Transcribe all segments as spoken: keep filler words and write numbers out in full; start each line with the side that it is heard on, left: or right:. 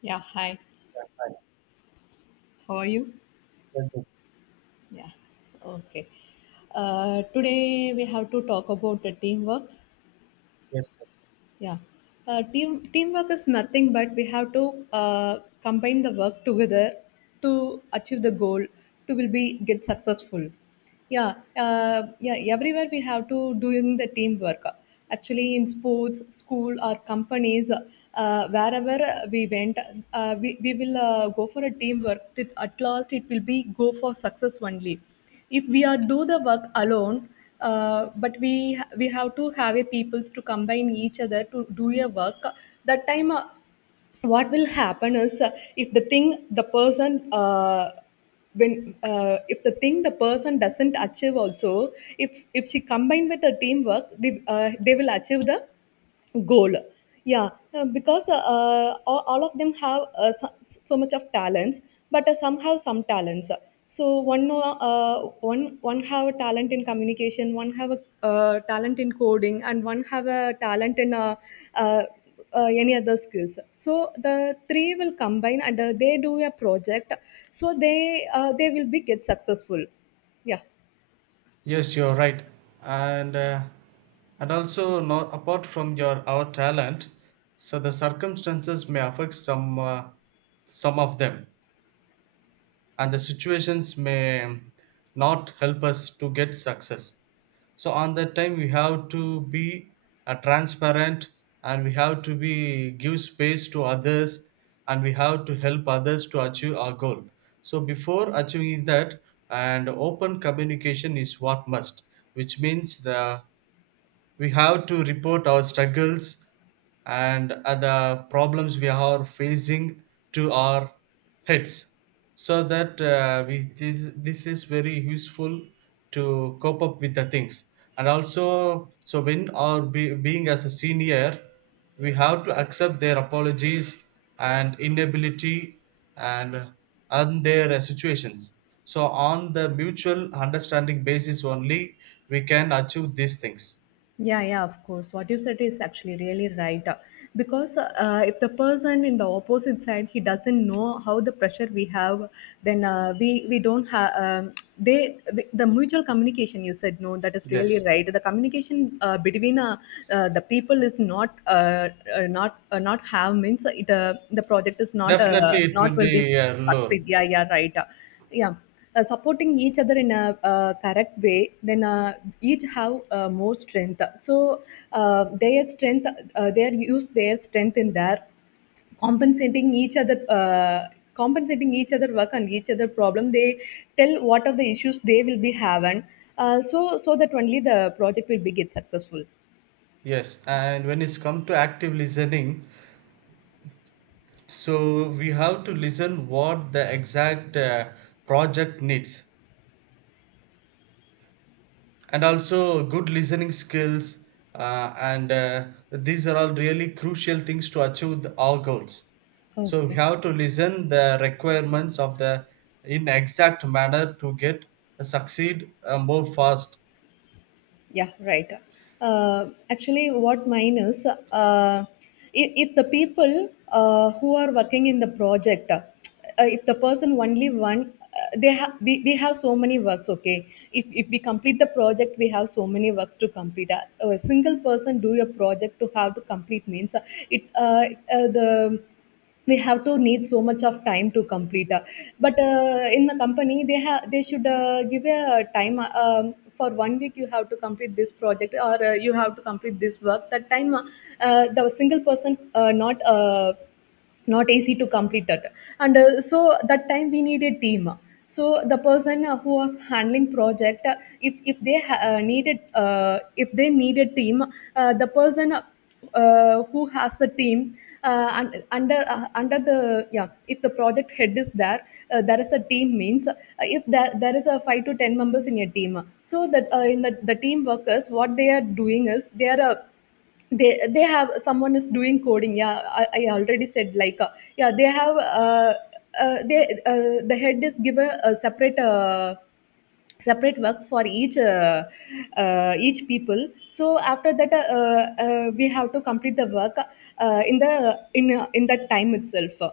left: Yeah, hi.
right: Right.
left: How are you?
right: Well.
left: Yeah, okay. Uh, today we have to talk about the teamwork.
right: Yes.
left: Yeah, uh, team teamwork is nothing but we have to uh, combine the work together to achieve the goal to will be get successful. Yeah, uh, yeah. Everywhere we have to doing the teamwork. Actually, in sports, school, or companies, uh, wherever we went, uh, we, we will uh, go for a teamwork. That at last, it will be go for success only. If we are do the work alone, uh, but we we have to have a peoples to combine each other to do a work. That time, uh, what will happen is uh, if the thing the person uh, when uh, if the thing the person doesn't achieve also if if she combined with the teamwork, they, uh, they will achieve the goal. Yeah, uh, because uh, uh, all, all of them have uh, so, so much of talents, but uh, some have some talents. So one know, uh, one one have a talent in communication, one have a uh, talent in coding, and one have a talent in uh, uh, uh, any other skills, so the three will combine and uh, they do a project, so they uh, they will be get successful. Yeah.
right: Yes, you're right. And uh, and also not apart from your our talent, so the circumstances may affect some uh, some of them, and the situations may not help us to get success, so on that time we have to be uh, transparent, and we have to be give space to others, and we have to help others to achieve our goal. So before achieving that, and open communication is what must, which means the we have to report our struggles and other problems we are facing to our heads, so that uh, we this, this is very useful to cope up with the things. And also so when our be, being as a senior, we have to accept their apologies and inability and and their uh, situations. So on the mutual understanding basis only we can achieve these things.
left: Yeah, yeah, of course. What you said is actually really right. Uh, because uh, if the person in the opposite side he doesn't know how the pressure we have, then uh, we we don't have um, they the, the mutual communication. You said no, that is really
right: Yes,
left: right. The communication uh, between uh, uh, the people is not uh, uh, not uh, not have means it, uh, the project is not uh,
right: definitely it
left: not
right: will
left: will be
right: be a lure.
left: succeed. Yeah, yeah, right. uh yeah uh, supporting each other in a uh, correct way, then uh, each have uh, more strength. So uh, their strength uh, they use their strength in their compensating each other uh, compensating each other work and each other problem. They tell what are the issues they will be having, uh, so so that only the project will be get successful.
right: Yes, and when it's come to active listening, so we have to listen what the exact uh, project needs, and also good listening skills, uh, and uh, these are all really crucial things to achieve the, our goals. So we
left: Okay.
right: have to listen the requirements of the in exact manner to get uh, succeed uh, more fast.
left: Yeah, right. Uh, actually, what mine is, uh, if, if the people uh, who are working in the project, uh, if the person only one, uh, they have we, we have so many works. Okay, if if we complete the project, we have so many works to complete. Uh, a single person do a project to have to complete means uh, it uh, uh, the we have to need so much of time to complete, uh, but uh, in the company they have they should uh, give a time, uh, um, for one week you have to complete this project or uh, you have to complete this work. That time uh, uh, the single person uh, not uh, not easy to complete that. And uh, so that time we need a team. So the person uh, who was handling project, uh, if if they ha- uh, needed uh, if they need a team, uh, the person uh, who has the team, uh, un- under uh, under the, yeah, if the project head is there, uh, there is a team means uh, if there, there is a five to ten members in a team. So that uh, in the, the team workers what they are doing is they are uh, they they have someone is doing coding. yeah i, I already said like uh, yeah they have uh, uh, they uh, the head is given a separate uh, separate work for each uh, uh, each people. So after that uh, uh, we have to complete the work uh, in the in uh, in that time itself.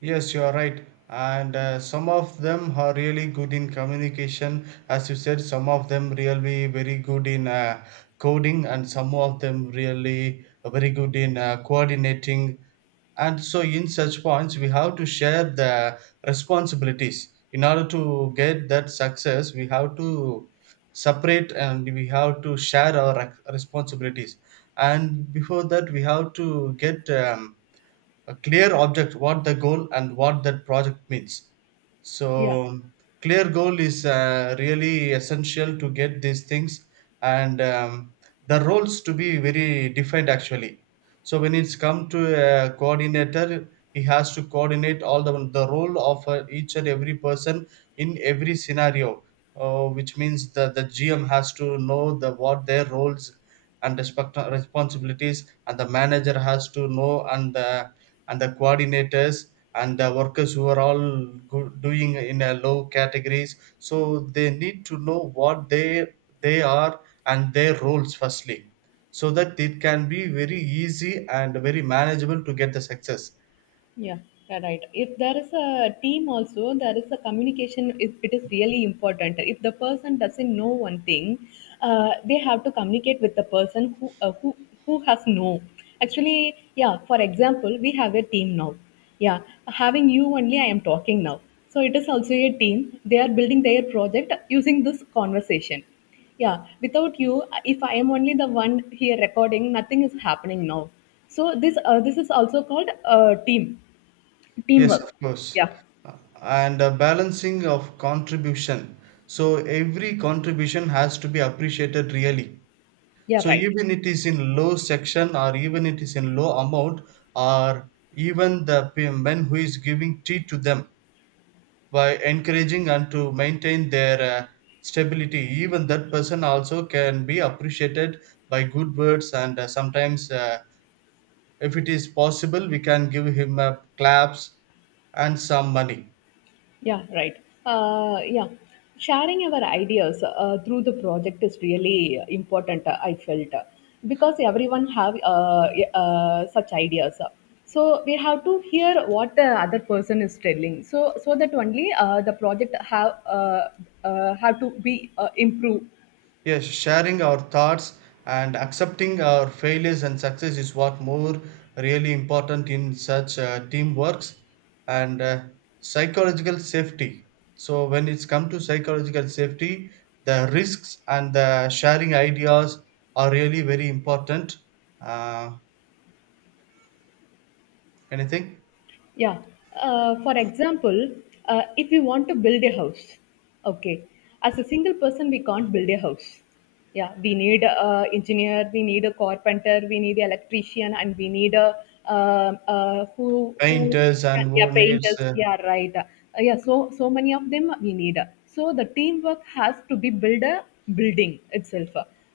right: Yes, you are right. And uh, some of them are really good in communication. As you said, some of them really very good in uh, coding, and some of them really very good in uh, coordinating. And so, in such points, we have to share the responsibilities. In order to get that success, we have to separate and we have to share our rec- responsibilities. And before that, we have to get um, a clear object what the goal and what that project means. So
left: Yeah.
right: clear goal is uh, really essential to get these things, and um, the roles to be very defined actually. So when it's come to a coordinator, he has to coordinate all the the role of uh, each and every person in every scenario, uh, which means that the gm has to know the what their roles and respect responsibilities, and the manager has to know, and the and the coordinators and the workers who are all go- doing in a low categories. So they need to know what they they are and their roles firstly, so that it can be very easy and very manageable to get the success.
left: Yeah, you're right. If there is a team also, there is a communication. It, it is really important. If the person doesn't know one thing, uh, they have to communicate with the person who uh, who who has know. Actually, yeah. For example, we have a team now. Yeah, having you only, I am talking now. So it is also a team. They are building their project using this conversation. Yeah, without you, if I am only the one here recording, nothing is happening now. So this uh, this is also called uh, team.
right: Yes,
left: Teamwork.
right: of course.
left: Yeah,
right: Uh, And a balancing of contribution. So every contribution has to be appreciated really.
left: yeah,
right: So
left: right.
right: even it is in low section, or even it is in low amount, or even the p- men who is giving tea to them by encouraging and to maintain their uh, stability, even that person also can be appreciated by good words and uh, sometimes uh, if it is possible we can give him uh, claps and some money.
left: Yeah, right. Uh, yeah, sharing our ideas uh, through the project is really important. Uh, I felt uh, because everyone have uh, uh, such ideas, so we have to hear what the other person is telling. So so that only uh, the project have uh, uh, have to be uh, improved.
right: Yes, sharing our thoughts and accepting our failures and success is what more really important in such uh, teamworks and uh, psychological safety. So when it's come to psychological safety, the risks and the sharing ideas are really very important. Uh, Anything
left: Yeah. Uh, for example, uh, if we want to build a house, okay, as a single person, we can't build a house. Yeah, we need a engineer, we need a carpenter, we need an electrician, and we need a uh, uh, who who who
right: painters
left: can,
right: and
left: yeah,
right: who needs
left: painters.
right: uh,
left: Yeah, right. Uh, yeah, so so many of them we need. So the teamwork has to be build a building itself.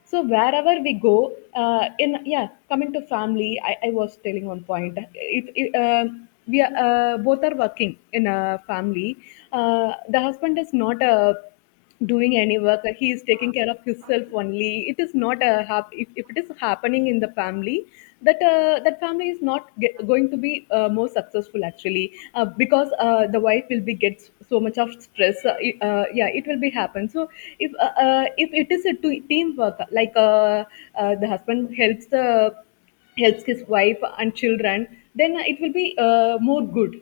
left: So wherever we go uh, in, yeah, coming to family, i, I was telling one point. if, if uh, we are uh, both are working in a family, uh, the husband is not uh, doing any work, he is taking care of himself only. It is not a hap- if, if it is happening in the family, that uh, uh, that family is not get, going to be uh, more successful actually. Uh, because uh, the wife will be gets so much of stress. Uh, it- uh, yeah, it will be happen. So if uh, uh, if it is a two- teamwork, like uh, uh, the husband helps the helps his wife and children, then it will be uh, more good.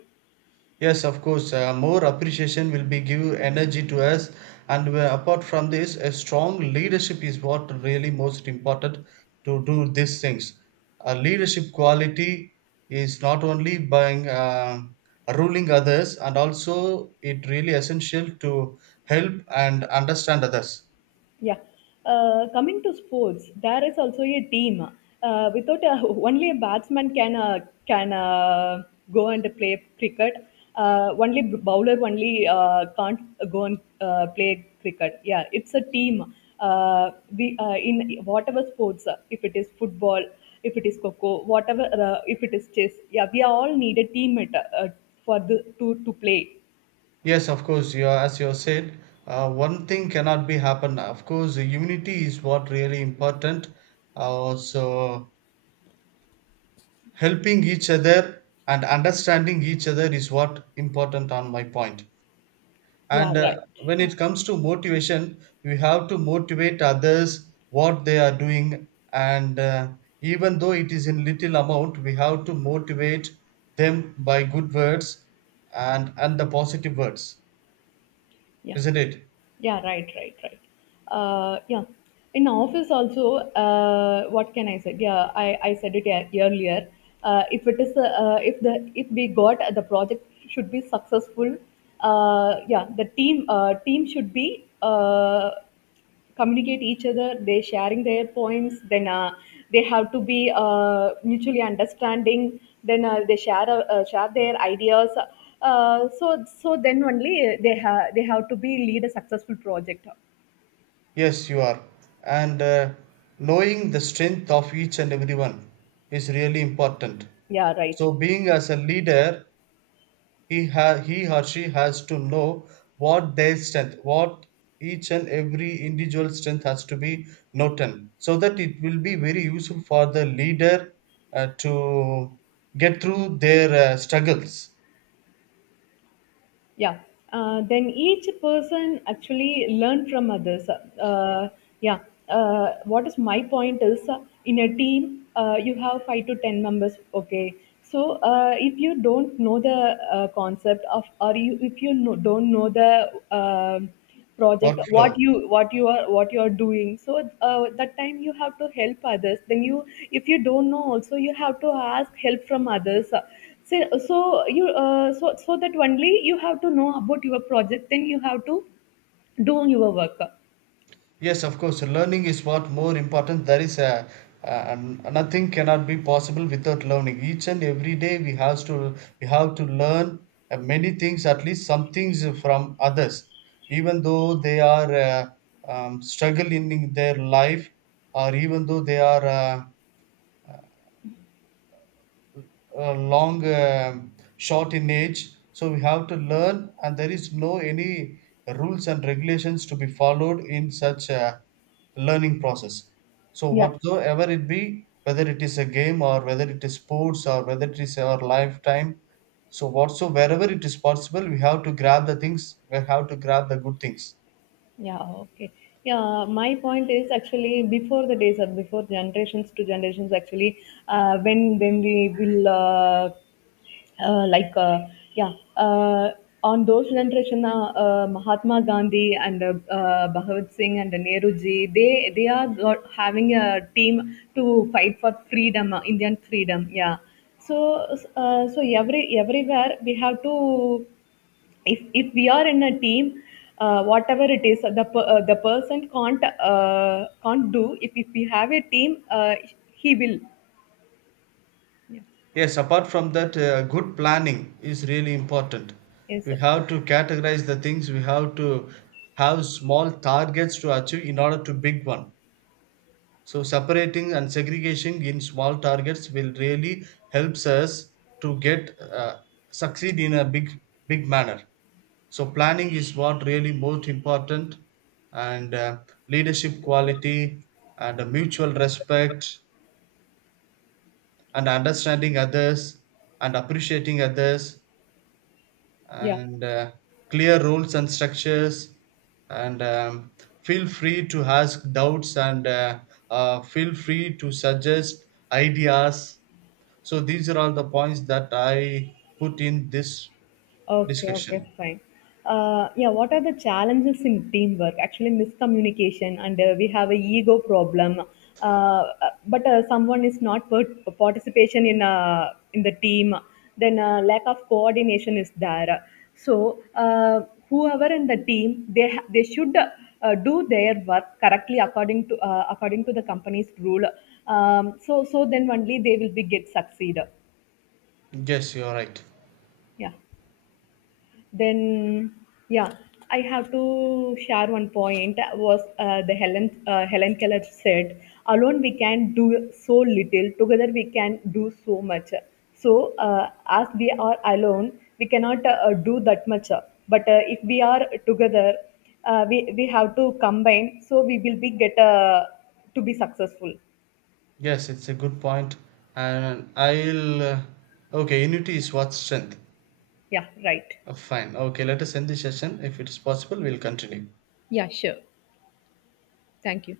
right: Yes, of course, uh, more appreciation will be give energy to us. And uh, apart from this, a strong leadership is what really most important to do these things. Uh, leadership quality is not only by uh, ruling others, and also it really essential to help and understand others.
left: Yeah. Uh, coming to sports, there is also a team. Uh, without a, only a batsman can uh, can uh, go and play cricket. Uh, only bowler only uh, can't go and uh, play cricket. Yeah, it's a team. Uh, we uh, In whatever sports, uh, if it is football, if it is coco, whatever, uh, if it is chess. Yeah, we all need a teammate uh, for the to to play.
right: Yes, of course. You are, as you have said, uh, one thing cannot be happen. Of course, unity is what really important. Uh, so helping each other and understanding each other is what important on my point point.
left: Yeah,
right: And uh,
left: right.
right: when
left: Uh,
right: it comes to motivation, we have to motivate others what they are doing, and uh, even though it is in little amount, we have to motivate them by good words and and the positive words,
left: yeah.
right: isn't it?
left: Yeah, right, right, right. Uh, yeah. In office also, uh, what can I say? Yeah, I, I said it ear- earlier. Uh, if it is, uh, uh, if the if we got the project should be successful, uh, yeah, the team uh, team should be uh, communicate each other, they sharing their points, then uh, they have to be uh, mutually understanding, then uh, they share uh, uh, share their ideas, uh, so so then only they have they have to be lead a successful project.
right: Yes, you are. And uh, knowing the strength of each and everyone is really important.
left: Yeah, right.
right: So being as a leader, he, ha- he or she has to know what their strength, what each and every individual strength has to be noted, so that it will be very useful for the leader uh, to get through their uh, struggles,
left: Yeah, uh, then each person actually learn from others, uh, yeah, uh, what is my point is uh, in a team uh, you have five to ten members, okay. So uh, if you don't know the uh, concept of or you, if you know, don't know the, um, project what
right: workflow.
left: you what you are what you are doing. So uh, that time you have to help others. Then you, if you don't know also, you have to ask help from others. So, so you uh, so so that only you have to know about your project, then you have to do your work.
right: Yes, of course. Learning is what more important. There is a, a nothing cannot be possible without learning. Each and every day we have to we have to learn uh, many things, at least some things from others, even though they are uh, um, struggling in their life, or even though they are uh, uh, long um short in age. So we have to learn, and there is no any rules and regulations to be followed in such a learning process. So
left: Yeah.
right: whatsoever it be, whether it is a game, or whether it is sports, or whether it is our lifetime, so whatso wherever it is possible, we have to grab the things, we have to grab the good things.
left: Yeah, okay. Yeah, my point is actually before the days of before generations to generations actually, uh, when when we will uh, uh, like uh, yeah uh, on those generation, uh, uh, Mahatma Gandhi and uh, uh, Bhagat Singh and Nehru ji, they they are got, having a team to fight for freedom, uh, Indian freedom. Yeah, so uh, so every everywhere we have to, if if we are in a team, uh, whatever it is uh, the per- uh, the person can't uh, can't do. if if we have a team, uh, he will. Yeah.
right: Yes, apart from that, uh, good planning is really important.
left: Yes,
right: We
left: of course.
right: have to categorize the things, we have to have small targets to achieve in order to big one. So, separating and segregation in small targets will really helps us to get uh, succeed in a big big manner. So, planning is what really most important, and uh, leadership quality, and uh, mutual respect, and understanding others, and appreciating others,
left: Yeah.
right: and uh, clear rules and structures, and um, feel free to ask doubts, and uh, uh, feel free to suggest ideas. So these are all the points that I put in this
left: Okay, okay,
right: discussion.
left: fine. Uh, yeah, what are the challenges in teamwork? Actually, miscommunication, and uh, we have a ego problem. Uh, uh, but uh, Someone is not part- participation in uh, in the team, then uh, lack of coordination is there. So uh, whoever in the team, they ha- they should uh, do their work correctly according to uh, according to the company's rule. Um, so so then only they will be get succeed.
right: Yes, you're right.
left: Yeah. Then, yeah, I have to share one point was uh, the Helen uh, Helen Keller said, "Alone we can do so little; together we can do so much." So, uh, as we are alone, we cannot uh, do that much. But uh, if we are together, uh, we we have to combine, so we will be get uh, to be successful.
right: Yes, it's a good point. And I'll uh, okay, unity is what strength.
left: Yeah, right.
right: Uh, fine, okay, let us end this session. If it's possible, we'll continue.
left: Yeah, sure. Thank you.